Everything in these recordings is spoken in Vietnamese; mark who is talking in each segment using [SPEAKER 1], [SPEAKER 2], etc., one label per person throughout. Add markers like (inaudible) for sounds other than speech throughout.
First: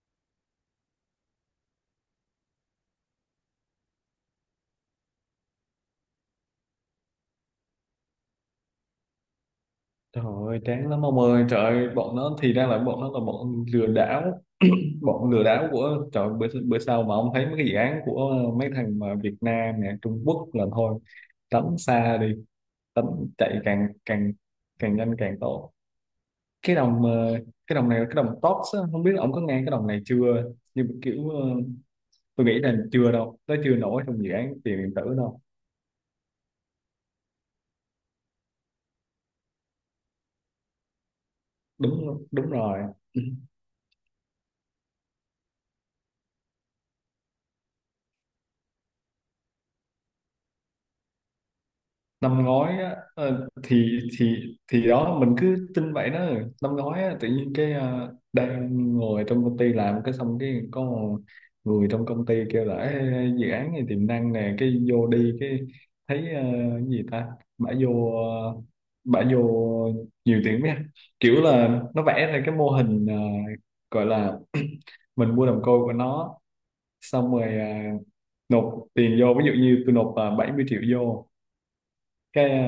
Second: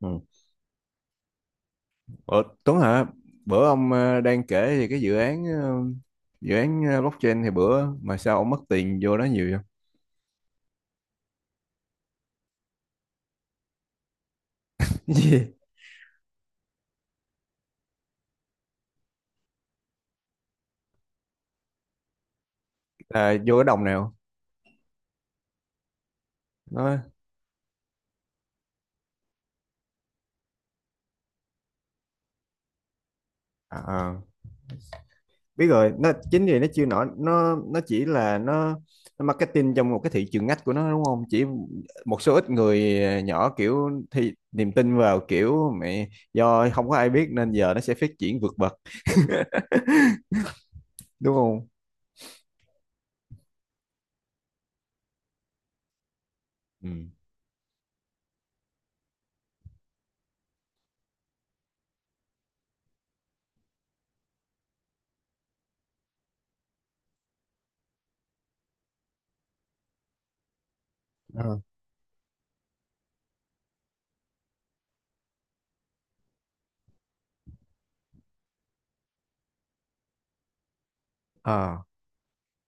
[SPEAKER 1] Ừ. Ờ, Tuấn hả? Bữa ông đang kể thì cái dự án blockchain thì bữa mà sao ông mất tiền vô đó nhiều vậy?
[SPEAKER 2] Trời ơi, chán lắm ông ơi, trời ơi, bọn nó thì ra là bọn nó là
[SPEAKER 1] (laughs)
[SPEAKER 2] bọn lừa
[SPEAKER 1] Gì?
[SPEAKER 2] đảo của, trời ơi, bữa sau mà ông thấy mấy cái dự án của mấy thằng mà Việt Nam nè, Trung Quốc là thôi, tránh xa đi, tránh
[SPEAKER 1] Là vô
[SPEAKER 2] chạy
[SPEAKER 1] cái đồng
[SPEAKER 2] càng
[SPEAKER 1] nào?
[SPEAKER 2] càng càng nhanh càng tốt. Cái đồng
[SPEAKER 1] Nó
[SPEAKER 2] ờ, cái đồng này là cái đồng TOPS á, không biết là ông có nghe cái đồng này chưa, nhưng mà kiểu tôi nghĩ là chưa đâu, nó chưa
[SPEAKER 1] à,
[SPEAKER 2] nổi trong
[SPEAKER 1] à,
[SPEAKER 2] dự án tiền điện tử đâu.
[SPEAKER 1] biết rồi nó chính vì nó chưa nổi nó chỉ là nó marketing trong một cái thị trường ngách của nó, đúng không? Chỉ một
[SPEAKER 2] Đúng,
[SPEAKER 1] số ít
[SPEAKER 2] đúng rồi.
[SPEAKER 1] người nhỏ kiểu thì niềm tin vào kiểu mẹ, do không có ai biết nên giờ nó sẽ phát triển vượt bậc, đúng không?
[SPEAKER 2] Năm ngoái á, thì đó mình cứ tin vậy đó. Năm
[SPEAKER 1] Ừ.
[SPEAKER 2] ngoái á, tự nhiên cái đang ngồi trong công ty làm cái xong cái có một người trong công ty kêu là "Ê, dự án này tiềm năng nè, cái vô đi cái thấy cái gì ta bả vô ờ, bả vô nhiều tiền quá ha." Kiểu
[SPEAKER 1] Ờ.
[SPEAKER 2] là nó vẽ ra cái mô hình gọi là (clears throat) mình mua đồng coin của nó xong rồi, à, nộp tiền vô, ví dụ như tôi nộp, à, 70 triệu vô
[SPEAKER 1] Ờ.
[SPEAKER 2] cái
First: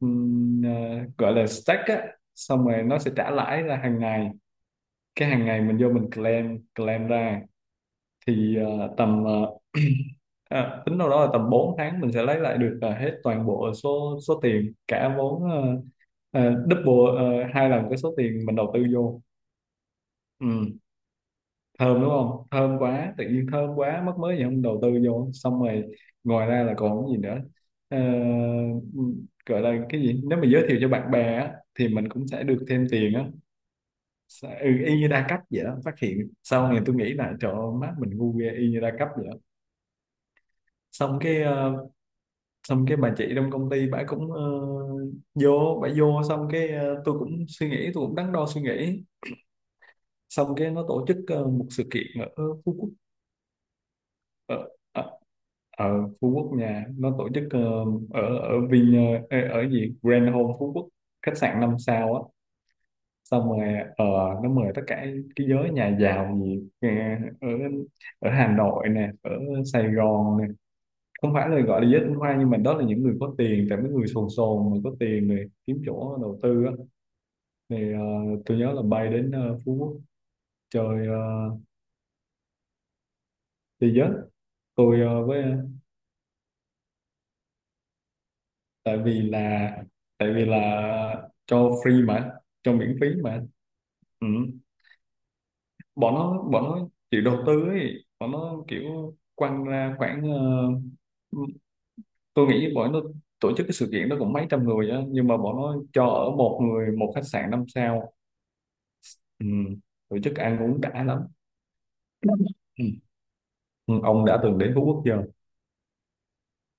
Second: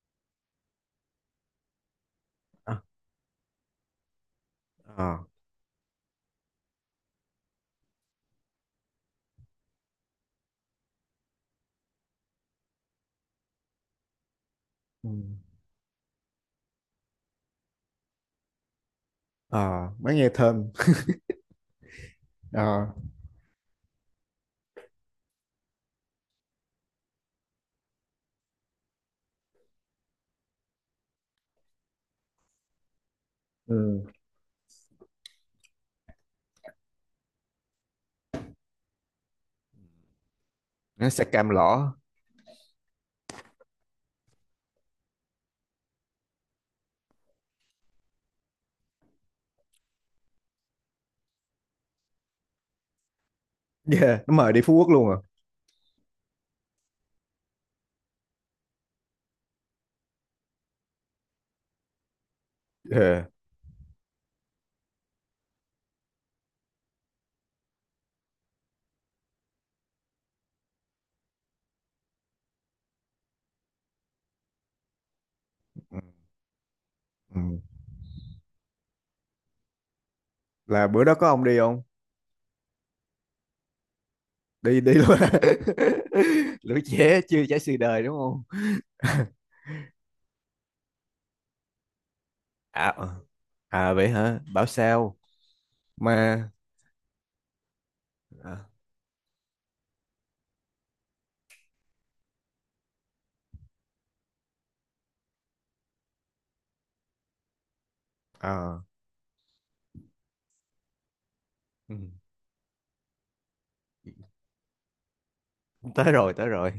[SPEAKER 2] ừm, ờ, gọi là stack á, xong
[SPEAKER 1] À.
[SPEAKER 2] rồi nó sẽ trả lãi ra hàng ngày.
[SPEAKER 1] Ờ.
[SPEAKER 2] Cái hàng ngày mình vô mình claim claim ra thì tầm tính đâu đó là tầm 4 tháng mình sẽ lấy lại được hết toàn bộ số số tiền
[SPEAKER 1] Ừ.
[SPEAKER 2] cả vốn, double 2 lần cái số tiền mình đầu tư vô.
[SPEAKER 1] Ờ, mới nghe thơm.
[SPEAKER 2] Ừ, thơm đúng không, thơm
[SPEAKER 1] Ờ.
[SPEAKER 2] quá, tự nhiên thơm quá mất, mới gì không đầu tư vô. Xong rồi ngoài ra là còn cái gì nữa? Ờ, gọi là cái gì, nếu mà giới thiệu cho bạn bè á, thì mình cũng sẽ được thêm tiền á.
[SPEAKER 1] Ừ.
[SPEAKER 2] Sẽ- ừ, y như đa cấp vậy đó, phát hiện sau này tôi nghĩ là trời ơi, má mình ngu ghê, y như đa cấp vậy đó.
[SPEAKER 1] Nó
[SPEAKER 2] xong
[SPEAKER 1] sẽ
[SPEAKER 2] cái
[SPEAKER 1] cam
[SPEAKER 2] ờ,
[SPEAKER 1] lõ.
[SPEAKER 2] xong cái bà chị trong công ty bà cũng, vô bà vô, xong cái tôi cũng suy nghĩ, tôi cũng đắn đo suy nghĩ. Xong cái nó tổ chức một sự kiện ở Phú Quốc.
[SPEAKER 1] Yeah, nó mời đi
[SPEAKER 2] ở,
[SPEAKER 1] Phú Quốc luôn à?
[SPEAKER 2] ở, Ở Phú Quốc nha, nó tổ chức ở ở Vin, ở, ở gì Grand Home Phú Quốc, khách sạn 5 sao á.
[SPEAKER 1] Ờ.
[SPEAKER 2] Xong rồi ờ, nó mời tất cả cái giới nhà giàu gì ở ở Hà Nội nè, ở Sài Gòn nè, không phải là gọi là giới tinh hoa nhưng mà đó là những người có tiền, tại mấy người sồn sồn mà có tiền này kiếm
[SPEAKER 1] Ừ.
[SPEAKER 2] chỗ đầu tư á.
[SPEAKER 1] Ừ.
[SPEAKER 2] Thì tôi nhớ là bay đến Phú Quốc
[SPEAKER 1] Là bữa
[SPEAKER 2] chơi,
[SPEAKER 1] đó có ông
[SPEAKER 2] ờ,
[SPEAKER 1] đi không?
[SPEAKER 2] chơi giới
[SPEAKER 1] Đi đi
[SPEAKER 2] tôi
[SPEAKER 1] luôn.
[SPEAKER 2] ờ, với,
[SPEAKER 1] (laughs) Lũ trẻ chưa trải sự đời, đúng không?
[SPEAKER 2] tại vì
[SPEAKER 1] (laughs)
[SPEAKER 2] là, tại vì là cho free mà, cho
[SPEAKER 1] À,
[SPEAKER 2] miễn phí
[SPEAKER 1] ờ.
[SPEAKER 2] mà.
[SPEAKER 1] À vậy
[SPEAKER 2] Ừ,
[SPEAKER 1] hả, bảo sao.
[SPEAKER 2] bọn
[SPEAKER 1] Mà
[SPEAKER 2] nó, bọn nó chịu đầu tư ấy, bọn nó
[SPEAKER 1] à,
[SPEAKER 2] kiểu quăng ra khoảng tôi nghĩ bọn nó tổ chức cái sự kiện đó cũng mấy trăm người á, nhưng mà bọn nó cho ở một người một khách sạn 5 sao.
[SPEAKER 1] ờ.
[SPEAKER 2] Ừ, tổ chức ăn uống đã lắm.
[SPEAKER 1] Ừ.
[SPEAKER 2] Ừ. Ừ, ông đã từng đến Phú Quốc chưa?
[SPEAKER 1] Tới rồi, tới rồi.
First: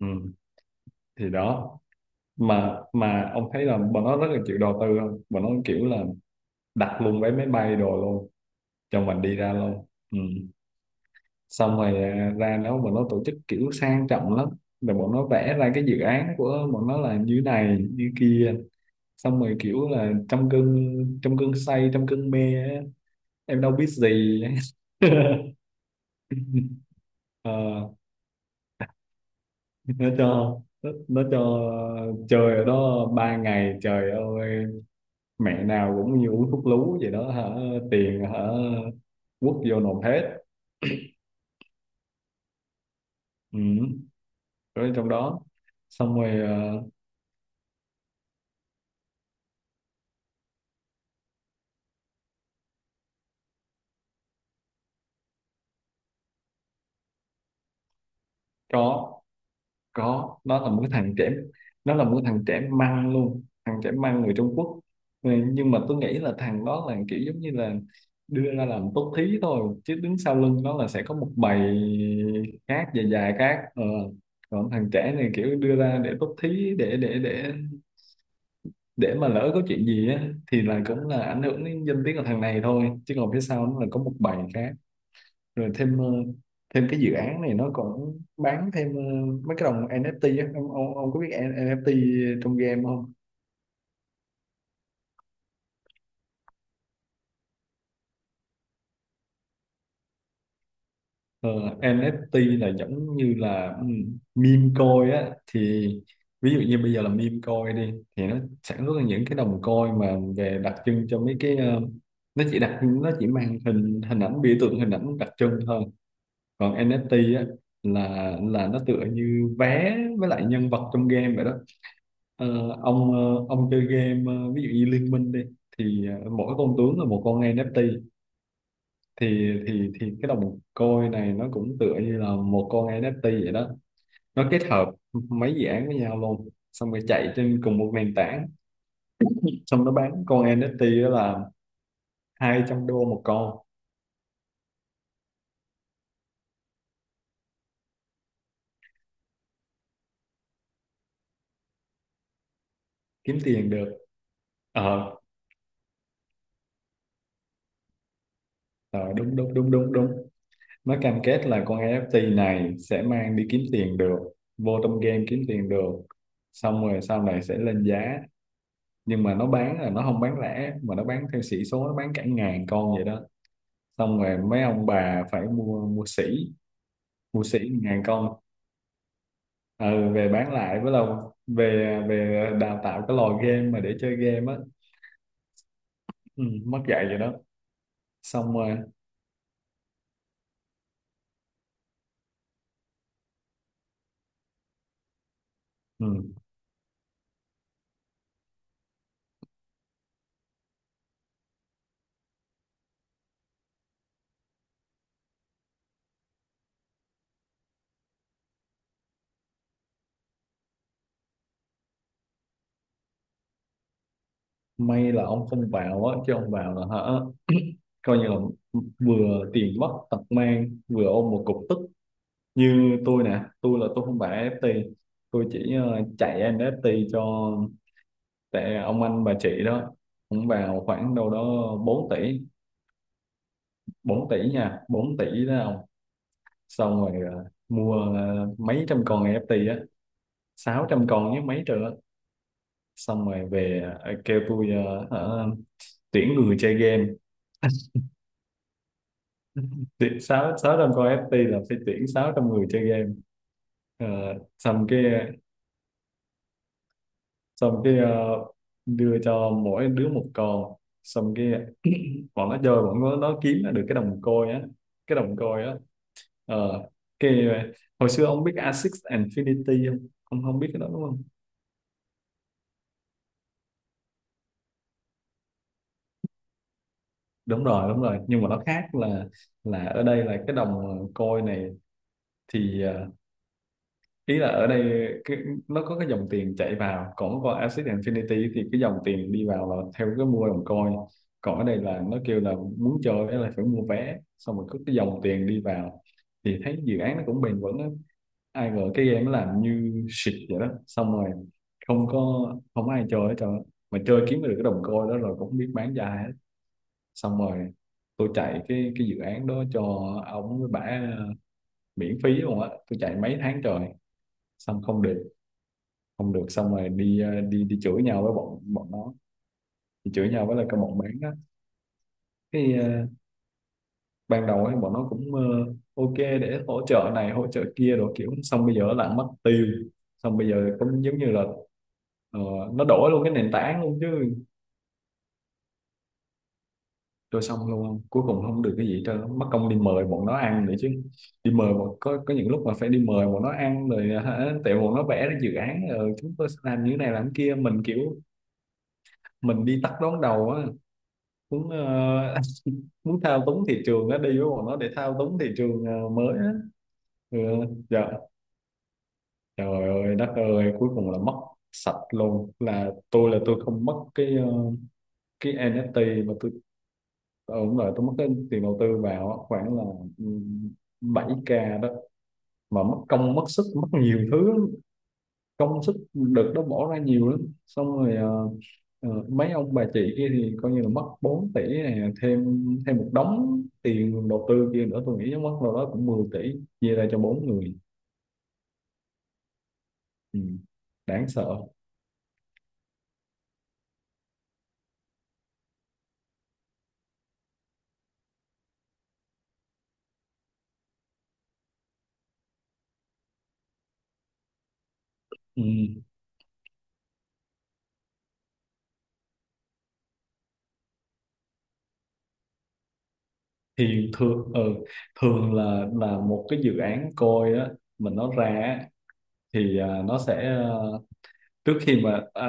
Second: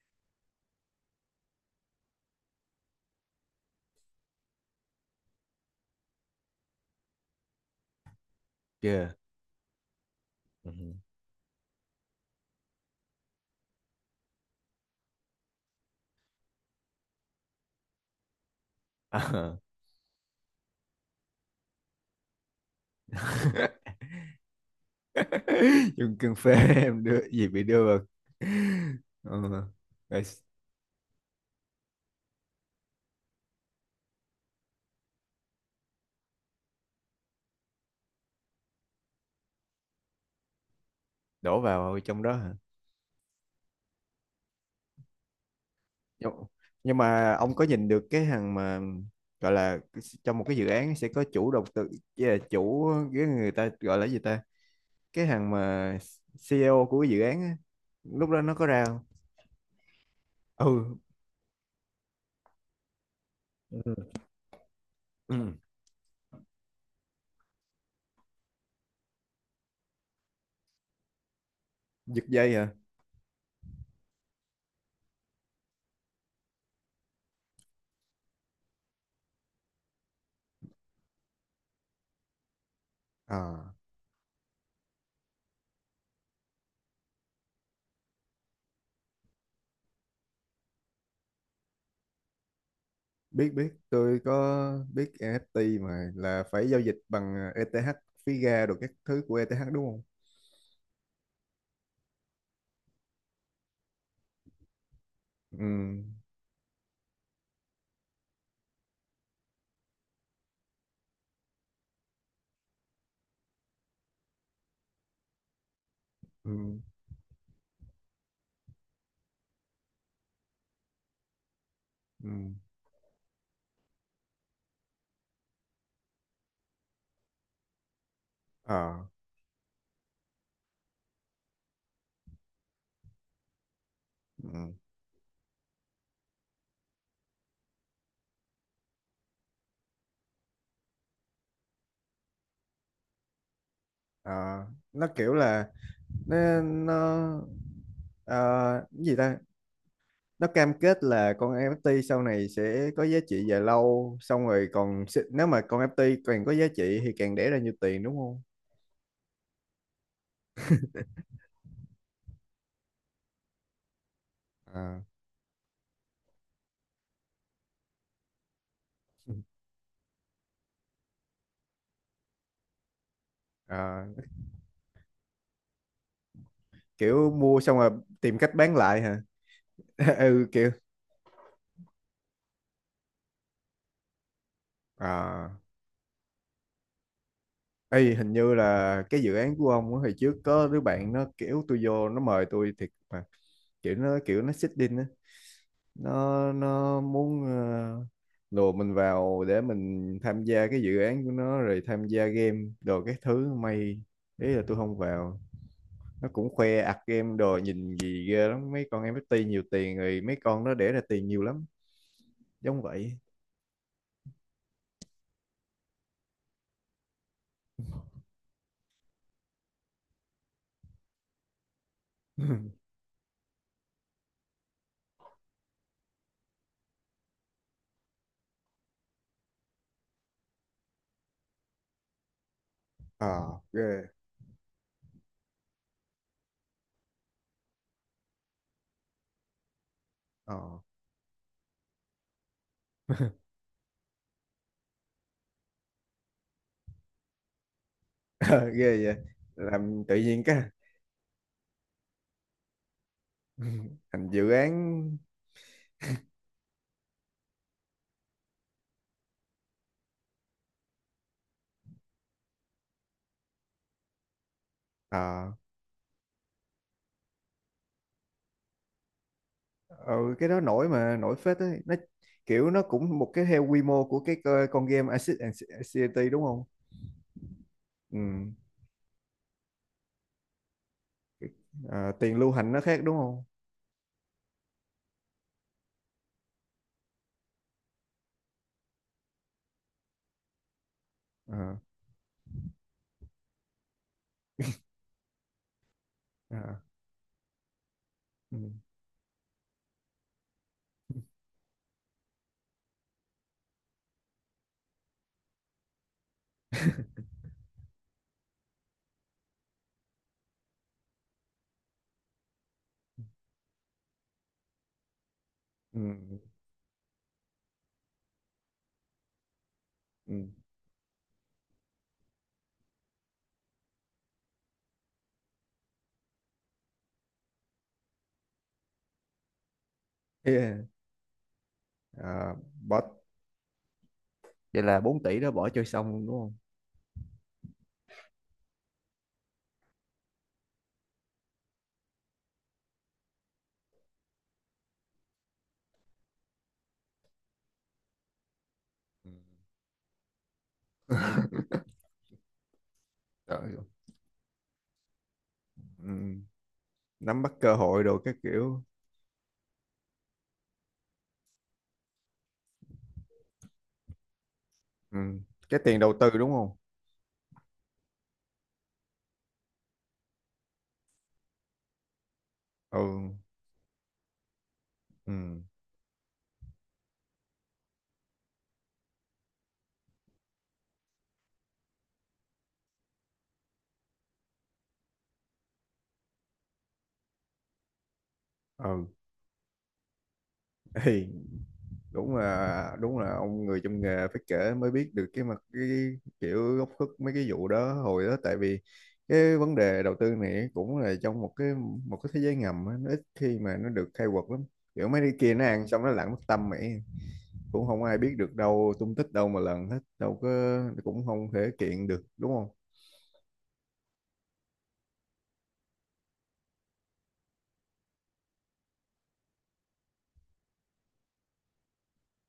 [SPEAKER 2] Ừ, thì đó, mà ông thấy là bọn nó rất là chịu đầu tư không, bọn nó kiểu là đặt luôn vé máy bay đồ luôn cho
[SPEAKER 1] Chưa.
[SPEAKER 2] mình đi ra luôn. Ừ,
[SPEAKER 1] Ừ.
[SPEAKER 2] xong rồi, à, ra đó bọn nó tổ chức kiểu sang trọng lắm, rồi bọn nó vẽ ra cái dự án của bọn nó là như này như kia. Xong rồi
[SPEAKER 1] À.
[SPEAKER 2] kiểu là trong cơn say, trong cơn mê á, em đâu biết
[SPEAKER 1] (laughs)
[SPEAKER 2] gì. (laughs)
[SPEAKER 1] Dùng cưng phê, em đưa gì
[SPEAKER 2] Ờ,
[SPEAKER 1] bị đưa vào. (laughs) Ừ.
[SPEAKER 2] nó
[SPEAKER 1] Rồi.
[SPEAKER 2] cho, nó cho chơi ở đó 3 ngày, trời ơi, mẹ nào cũng như uống thuốc lú vậy đó hả, tiền hả, quất vô nộp hết.
[SPEAKER 1] Đổ vào trong đó hả?
[SPEAKER 2] Ừ, rồi trong đó. Xong
[SPEAKER 1] nhưng
[SPEAKER 2] rồi
[SPEAKER 1] nhưng mà ông có nhìn được cái hàng mà, gọi là trong một cái dự án sẽ có chủ đầu tư với là chủ, cái người ta gọi là gì ta, cái hàng mà CEO của cái dự án á, lúc đó nó có ra không?
[SPEAKER 2] có có nó là một cái
[SPEAKER 1] Ừ.
[SPEAKER 2] thằng trẻ, nó là một cái thằng trẻ măng luôn, thằng trẻ
[SPEAKER 1] Ừ.
[SPEAKER 2] măng người Trung Quốc. Ừ,
[SPEAKER 1] Ừ.
[SPEAKER 2] nhưng mà tôi nghĩ là thằng đó là kiểu giống như là đưa ra làm tốt thí thôi, chứ đứng sau lưng nó là sẽ có một bầy
[SPEAKER 1] Giật dây hả?
[SPEAKER 2] khác, dài dài khác ờ. Còn thằng trẻ này kiểu đưa ra để tốt thí, để mà lỡ có chuyện gì á thì là cũng là ảnh hưởng đến danh tiếng của thằng này thôi, chứ còn phía sau
[SPEAKER 1] À,
[SPEAKER 2] nó là có một bầy khác. Rồi thêm thêm cái dự án này nó còn bán thêm mấy cái đồng NFT á ông, ông có biết NFT trong game không?
[SPEAKER 1] biết biết tôi có biết NFT, mà là phải giao dịch bằng ETH, phí gas đồ các thứ của ETH, đúng không?
[SPEAKER 2] Ờ, NFT là giống như là ừ, meme coin á thì,
[SPEAKER 1] Ừ.
[SPEAKER 2] ví dụ như bây giờ là meme coin đi, thì nó sản xuất ra những cái đồng coin mà về đặc trưng cho mấy cái nó chỉ đặc, nó chỉ mang hình hình ảnh biểu tượng, hình ảnh đặc trưng thôi. Còn
[SPEAKER 1] Ừ.
[SPEAKER 2] NFT á là nó tựa như vé với lại nhân vật trong game vậy đó.
[SPEAKER 1] Ừ.
[SPEAKER 2] Ờ, ông ông chơi game ví dụ như Liên Minh đi, thì mỗi con tướng là một con NFT,
[SPEAKER 1] Ờ.
[SPEAKER 2] thì cái đồng coin này nó cũng tựa như là một con NFT vậy đó, nó kết
[SPEAKER 1] Ừ.
[SPEAKER 2] hợp mấy dự án với nhau luôn, xong rồi chạy trên cùng một nền tảng. Xong nó bán con NFT đó là $200 một con,
[SPEAKER 1] Ờ. Nó kiểu là, nên nó ờ, cái gì ta, nó cam kết là con NFT sau này sẽ có giá
[SPEAKER 2] kiếm
[SPEAKER 1] trị dài
[SPEAKER 2] tiền được.
[SPEAKER 1] lâu, xong rồi còn
[SPEAKER 2] Ờ,
[SPEAKER 1] sẽ- nếu mà con NFT càng có giá trị thì càng đẻ ra nhiều tiền, đúng không?
[SPEAKER 2] ờ, đúng đúng đúng đúng đúng, nó cam kết là con NFT này sẽ mang đi kiếm tiền được, vô trong
[SPEAKER 1] À,
[SPEAKER 2] game kiếm tiền được, xong rồi sau này sẽ lên giá. Nhưng mà nó bán là nó không bán lẻ, mà nó bán theo sĩ số, nó bán cả ngàn con vậy đó.
[SPEAKER 1] à,
[SPEAKER 2] Xong rồi mấy ông bà phải mua, mua sỉ,
[SPEAKER 1] kiểu
[SPEAKER 2] mua sỉ
[SPEAKER 1] mua xong rồi
[SPEAKER 2] ngàn con.
[SPEAKER 1] tìm cách bán lại hả?
[SPEAKER 2] Ừ,
[SPEAKER 1] (laughs)
[SPEAKER 2] về
[SPEAKER 1] Ừ
[SPEAKER 2] bán
[SPEAKER 1] kiểu,
[SPEAKER 2] lại, với lâu về, đào tạo cái lò game mà để chơi game á.
[SPEAKER 1] à.
[SPEAKER 2] Ừ, mất dạy vậy đó.
[SPEAKER 1] Ê, hình
[SPEAKER 2] Xong
[SPEAKER 1] như
[SPEAKER 2] rồi
[SPEAKER 1] là cái dự án của ông á, hồi trước có đứa bạn nó kiểu tôi vô, nó mời tôi thiệt mà, kiểu nó xích đinh á,
[SPEAKER 2] ừ,
[SPEAKER 1] nó muốn lùa mình vào để mình tham gia cái dự án của nó rồi tham gia game đồ các thứ. May, ý là tôi không vào. Nó cũng khoe ạc game đồ nhìn gì ghê lắm, mấy con em NFT nhiều tiền rồi mấy con nó để ra tiền nhiều lắm, giống vậy.
[SPEAKER 2] may là ông không vào á, chứ ông vào là hả, coi như là vừa tiền mất tật mang vừa ôm một cục tức.
[SPEAKER 1] (laughs)
[SPEAKER 2] Như tôi nè, tôi là tôi không phải FT, tôi chỉ chạy NFT cho, tại ông anh bà chị đó cũng vào khoảng đâu đó 4 tỷ,
[SPEAKER 1] Ờ ghê.
[SPEAKER 2] 4 tỷ nha, 4 tỷ đó ông. Xong rồi mua mấy trăm con NFT á,
[SPEAKER 1] Ờ.
[SPEAKER 2] 600 con với mấy triệu á. Xong
[SPEAKER 1] (laughs)
[SPEAKER 2] rồi về kêu tôi hả, tuyển người chơi game,
[SPEAKER 1] Ờ, ghê vậy. Làm tự
[SPEAKER 2] tuyển
[SPEAKER 1] nhiên
[SPEAKER 2] sáu
[SPEAKER 1] cái.
[SPEAKER 2] sáu trăm con NFT là phải tuyển 600 người chơi game.
[SPEAKER 1] (laughs) Ừ,
[SPEAKER 2] Ờ,
[SPEAKER 1] thành dự án.
[SPEAKER 2] xong cái, xong cái ờ, đưa cho mỗi đứa một con. Xong cái bọn nó chơi bọn nó kiếm được cái đồng coin á, cái đồng
[SPEAKER 1] Ờ.
[SPEAKER 2] coin á ờ cái hồi xưa ông biết Asics Infinity không,
[SPEAKER 1] Ờ,
[SPEAKER 2] ông
[SPEAKER 1] cái
[SPEAKER 2] không
[SPEAKER 1] đó
[SPEAKER 2] biết cái đó
[SPEAKER 1] nổi
[SPEAKER 2] đúng
[SPEAKER 1] mà,
[SPEAKER 2] không?
[SPEAKER 1] nổi phết ấy. Nó kiểu nó cũng một cái theo quy mô của cái co- con game Acid and Anxiety, đúng không?
[SPEAKER 2] Đúng rồi, đúng
[SPEAKER 1] Ừ.
[SPEAKER 2] rồi, nhưng mà nó khác là ở đây là cái đồng côi này
[SPEAKER 1] Ờ, tiền lưu hành nó
[SPEAKER 2] thì
[SPEAKER 1] khác đúng không?
[SPEAKER 2] ý là ở đây cái, nó có cái dòng tiền chạy vào, còn qua Axie Infinity thì cái dòng tiền đi vào là theo cái mua đồng coin, còn ở
[SPEAKER 1] Ờ.
[SPEAKER 2] đây là nó kêu là muốn chơi á là phải mua vé, xong rồi có cái dòng tiền đi vào,
[SPEAKER 1] Ờ.
[SPEAKER 2] thì thấy dự án nó cũng bền vững á.
[SPEAKER 1] Ừ.
[SPEAKER 2] Ai ngờ cái game nó làm như shit vậy đó, xong rồi không có, không ai chơi hết trơn á. Mà chơi kiếm được cái đồng coin đó rồi cũng không biết bán ra hết.
[SPEAKER 1] (laughs)
[SPEAKER 2] Xong rồi tôi chạy cái dự án đó cho ông với bả miễn phí luôn á, tôi chạy mấy tháng trời, xong không được,
[SPEAKER 1] Ừ.
[SPEAKER 2] không được. Xong rồi đi ờ, đi đi chửi nhau với bọn bọn nó, đi chửi nhau
[SPEAKER 1] Ừ.
[SPEAKER 2] với lại cái bọn bán á. Cái ban đầu ấy bọn nó cũng ok để hỗ trợ này hỗ trợ kia, rồi kiểu xong bây giờ nó lại mất tiêu, xong bây giờ
[SPEAKER 1] Yeah.
[SPEAKER 2] cũng giống như là ờ,
[SPEAKER 1] Ờ,
[SPEAKER 2] nó
[SPEAKER 1] bỏ,
[SPEAKER 2] đổi luôn cái nền tảng luôn chứ.
[SPEAKER 1] vậy là 4 tỷ đó bỏ chơi xong luôn đúng không?
[SPEAKER 2] Rồi xong luôn, cuối cùng không được cái gì hết trơn, mất công đi mời bọn nó ăn nữa chứ. Đi mời bọn, có những lúc mà phải đi mời bọn nó ăn rồi hả, tại bọn nó vẽ ra dự án rồi chúng tôi sẽ làm như thế này làm thế kia, mình kiểu
[SPEAKER 1] Ừ.
[SPEAKER 2] mình đi tắt đón đầu á, muốn (laughs) muốn thao túng
[SPEAKER 1] Trời.
[SPEAKER 2] thị trường, nó đi với bọn nó để thao túng thị trường
[SPEAKER 1] Ừ.
[SPEAKER 2] mới á. Ừ,
[SPEAKER 1] Nắm bắt cơ hội
[SPEAKER 2] dạ.
[SPEAKER 1] đồ các kiểu.
[SPEAKER 2] Trời ơi đất ơi, cuối cùng là mất sạch luôn. Là tôi là tôi không mất cái
[SPEAKER 1] Ừ.
[SPEAKER 2] cái
[SPEAKER 1] Cái tiền đầu
[SPEAKER 2] NFT
[SPEAKER 1] tư
[SPEAKER 2] mà
[SPEAKER 1] đúng
[SPEAKER 2] tôi
[SPEAKER 1] không?
[SPEAKER 2] đúng rồi, tôi mất cái tiền đầu tư vào á, khoảng là ừ, 7k đó, mà mất
[SPEAKER 1] Ừ.
[SPEAKER 2] công mất sức mất nhiều thứ lắm,
[SPEAKER 1] Ừ.
[SPEAKER 2] công sức đợt đó bỏ ra nhiều lắm. Xong rồi mấy ông bà chị kia thì coi như là mất 4 tỷ này, thêm thêm một đống tiền đầu tư kia nữa, tôi nghĩ chắc mất đâu đó cũng 10 tỷ chia ra cho 4 người. Ừ,
[SPEAKER 1] Ừ.
[SPEAKER 2] đáng
[SPEAKER 1] (laughs)
[SPEAKER 2] sợ.
[SPEAKER 1] Đúng là, đúng là ông người trong nghề phải kể mới biết được cái mặt, cái kiểu góc khuất mấy cái vụ đó. Hồi đó tại vì cái vấn đề đầu tư này cũng là trong một cái, một cái thế giới ngầm á, nó ít khi mà nó được khai quật lắm, kiểu mấy cái kia
[SPEAKER 2] Ừ,
[SPEAKER 1] nó ăn xong nó lặn mất tâm mày, cũng không ai biết được đâu, tung tích đâu mà lần hết, đâu có. Cũng không thể kiện được đúng không?
[SPEAKER 2] thì thường thường là một cái dự án coi á, mình nó ra á, thì à, nó sẽ trước khi mà à,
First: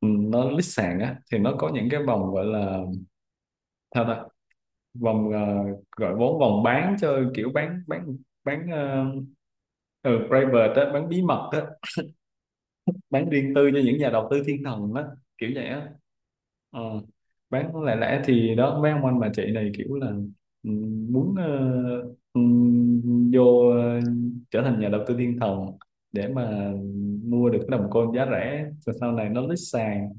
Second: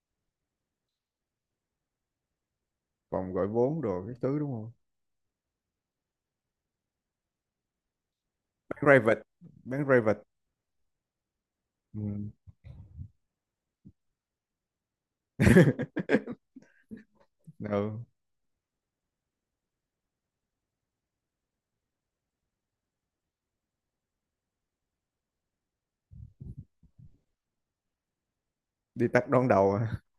[SPEAKER 2] ừ, nó list sàn á, thì nó có những cái vòng gọi là,
[SPEAKER 1] Vòng gọi vốn rồi
[SPEAKER 2] sao
[SPEAKER 1] cái
[SPEAKER 2] ta,
[SPEAKER 1] thứ đúng không?
[SPEAKER 2] vòng gọi vốn, vòng bán cho kiểu bán bán bán
[SPEAKER 1] Bán
[SPEAKER 2] ờ,
[SPEAKER 1] private. Bán private.
[SPEAKER 2] ừ, private á, bán bí mật á,
[SPEAKER 1] Ừ.
[SPEAKER 2] bán riêng tư cho những nhà đầu tư thiên thần á, kiểu vậy á.
[SPEAKER 1] (laughs)
[SPEAKER 2] Ờ, bán lẻ
[SPEAKER 1] Ừ.
[SPEAKER 2] lẻ thì đó, mấy ông anh bà chị này kiểu là ừ, muốn ừ, vô ờ, trở thành nhà đầu tư thiên thần, để mà mua được cái đồng coin giá rẻ rồi
[SPEAKER 1] Đi
[SPEAKER 2] sau
[SPEAKER 1] tắt
[SPEAKER 2] này nó
[SPEAKER 1] đón
[SPEAKER 2] lít
[SPEAKER 1] đầu à.
[SPEAKER 2] sàn.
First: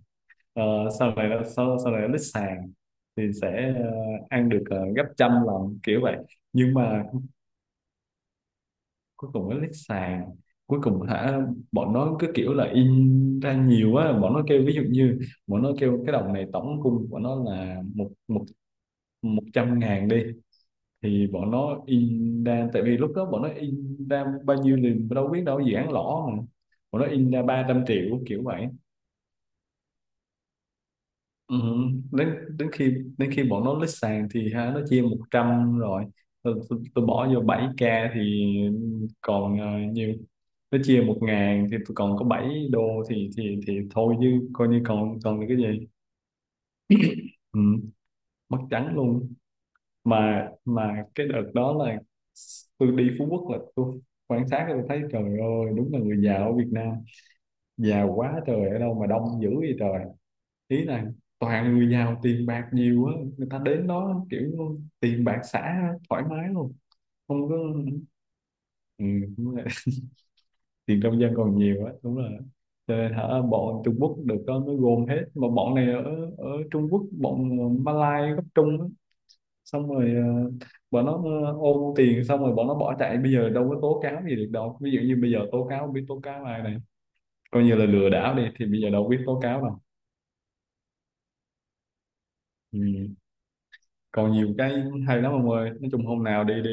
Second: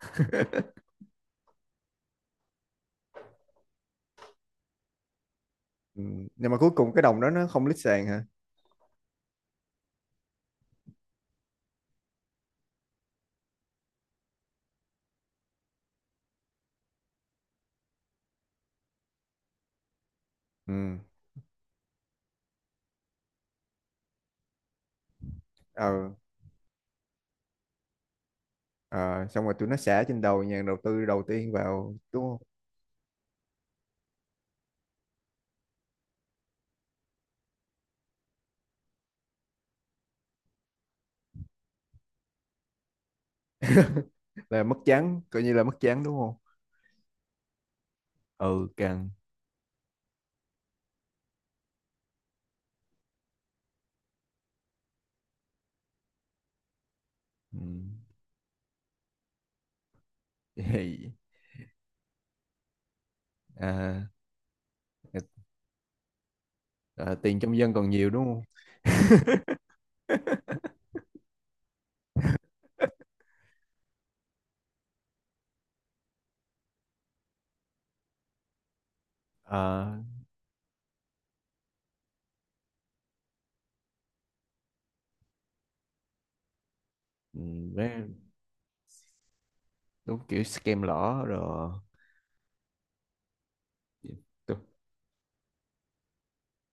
[SPEAKER 2] Ờ, sau này nó, sau này nó lít sàn thì sẽ ăn được gấp 100 lần kiểu
[SPEAKER 1] Ừ.
[SPEAKER 2] vậy.
[SPEAKER 1] Nhưng mà cuối
[SPEAKER 2] Nhưng
[SPEAKER 1] cùng cái
[SPEAKER 2] mà
[SPEAKER 1] đồng đó nó không lít sàn hả?
[SPEAKER 2] cuối cùng nó lít sàn cuối cùng hả, bọn nó cứ kiểu là in ra nhiều á. Bọn nó kêu ví dụ như bọn nó kêu cái đồng này tổng cung của nó là một một 100.000 đi,
[SPEAKER 1] Ừ.
[SPEAKER 2] thì bọn nó in ra, tại vì lúc đó bọn nó in ra bao nhiêu thì đâu biết đâu, dự
[SPEAKER 1] Ờ.
[SPEAKER 2] án lỗ mà, bọn nó in ra 300 triệu kiểu vậy.
[SPEAKER 1] Ờ, xong rồi tụi nó xả trên đầu nhà đầu tư đầu tiên
[SPEAKER 2] Ừ,
[SPEAKER 1] vào đúng
[SPEAKER 2] đến
[SPEAKER 1] không?
[SPEAKER 2] đến khi, đến khi bọn nó lít sàn thì ha, nó chia 100 rồi. Tôi bỏ vô 7k thì còn nhiều, nó chia 1.000 thì tôi còn có $7, thì thôi chứ,
[SPEAKER 1] Là
[SPEAKER 2] coi
[SPEAKER 1] mất
[SPEAKER 2] như còn,
[SPEAKER 1] trắng,
[SPEAKER 2] còn
[SPEAKER 1] coi
[SPEAKER 2] được
[SPEAKER 1] như
[SPEAKER 2] cái
[SPEAKER 1] là mất
[SPEAKER 2] gì.
[SPEAKER 1] trắng đúng không?
[SPEAKER 2] Ừ, mất
[SPEAKER 1] Ừ
[SPEAKER 2] trắng
[SPEAKER 1] căng.
[SPEAKER 2] luôn. Mà cái đợt đó là tôi đi Phú Quốc là tôi quan sát, tôi thấy trời ơi, đúng là người giàu ở Việt Nam
[SPEAKER 1] Ừ.
[SPEAKER 2] giàu quá trời, ở đâu mà đông dữ vậy trời. Ý là
[SPEAKER 1] Vậy,
[SPEAKER 2] toàn người giàu, tiền bạc nhiều á, người ta đến
[SPEAKER 1] à,
[SPEAKER 2] đó kiểu tiền bạc xả thoải mái luôn.
[SPEAKER 1] à, tiền
[SPEAKER 2] Không có
[SPEAKER 1] trong dân còn nhiều đúng không?
[SPEAKER 2] ừ, đúng rồi. (laughs) Tiền trong dân còn nhiều á, đúng là cho nên hả, bọn Trung Quốc được đó mới gồm hết. Mà bọn này ở ở Trung Quốc, bọn Malai gốc Trung á. Xong
[SPEAKER 1] À.
[SPEAKER 2] rồi bọn nó ôm tiền xong rồi bọn nó bỏ chạy, bây giờ đâu có tố cáo gì được đâu, ví dụ như bây giờ tố cáo không biết tố cáo ai này,
[SPEAKER 1] Ừ.
[SPEAKER 2] coi như là
[SPEAKER 1] Mấy,
[SPEAKER 2] lừa đảo đi, thì bây giờ đâu biết tố cáo đâu.
[SPEAKER 1] đúng kiểu scam lỏ rồi.
[SPEAKER 2] Ừ, còn nhiều
[SPEAKER 1] Đúng,
[SPEAKER 2] cái hay lắm ông ơi, nói chung hôm nào đi, đi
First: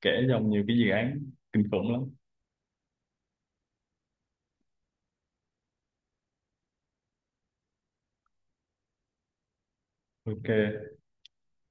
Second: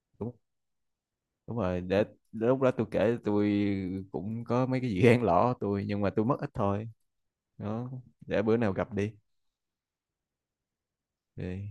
[SPEAKER 2] kể
[SPEAKER 1] đúng.
[SPEAKER 2] cho ông nhiều cái dự án
[SPEAKER 1] Đúng
[SPEAKER 2] kinh
[SPEAKER 1] rồi,
[SPEAKER 2] khủng lắm.
[SPEAKER 1] để đến lúc đó tôi kể. Tôi cũng có mấy cái dự án lỏ tôi, nhưng mà tôi mất ít thôi. Đó, để bữa nào gặp đi.
[SPEAKER 2] Ok.
[SPEAKER 1] Thì-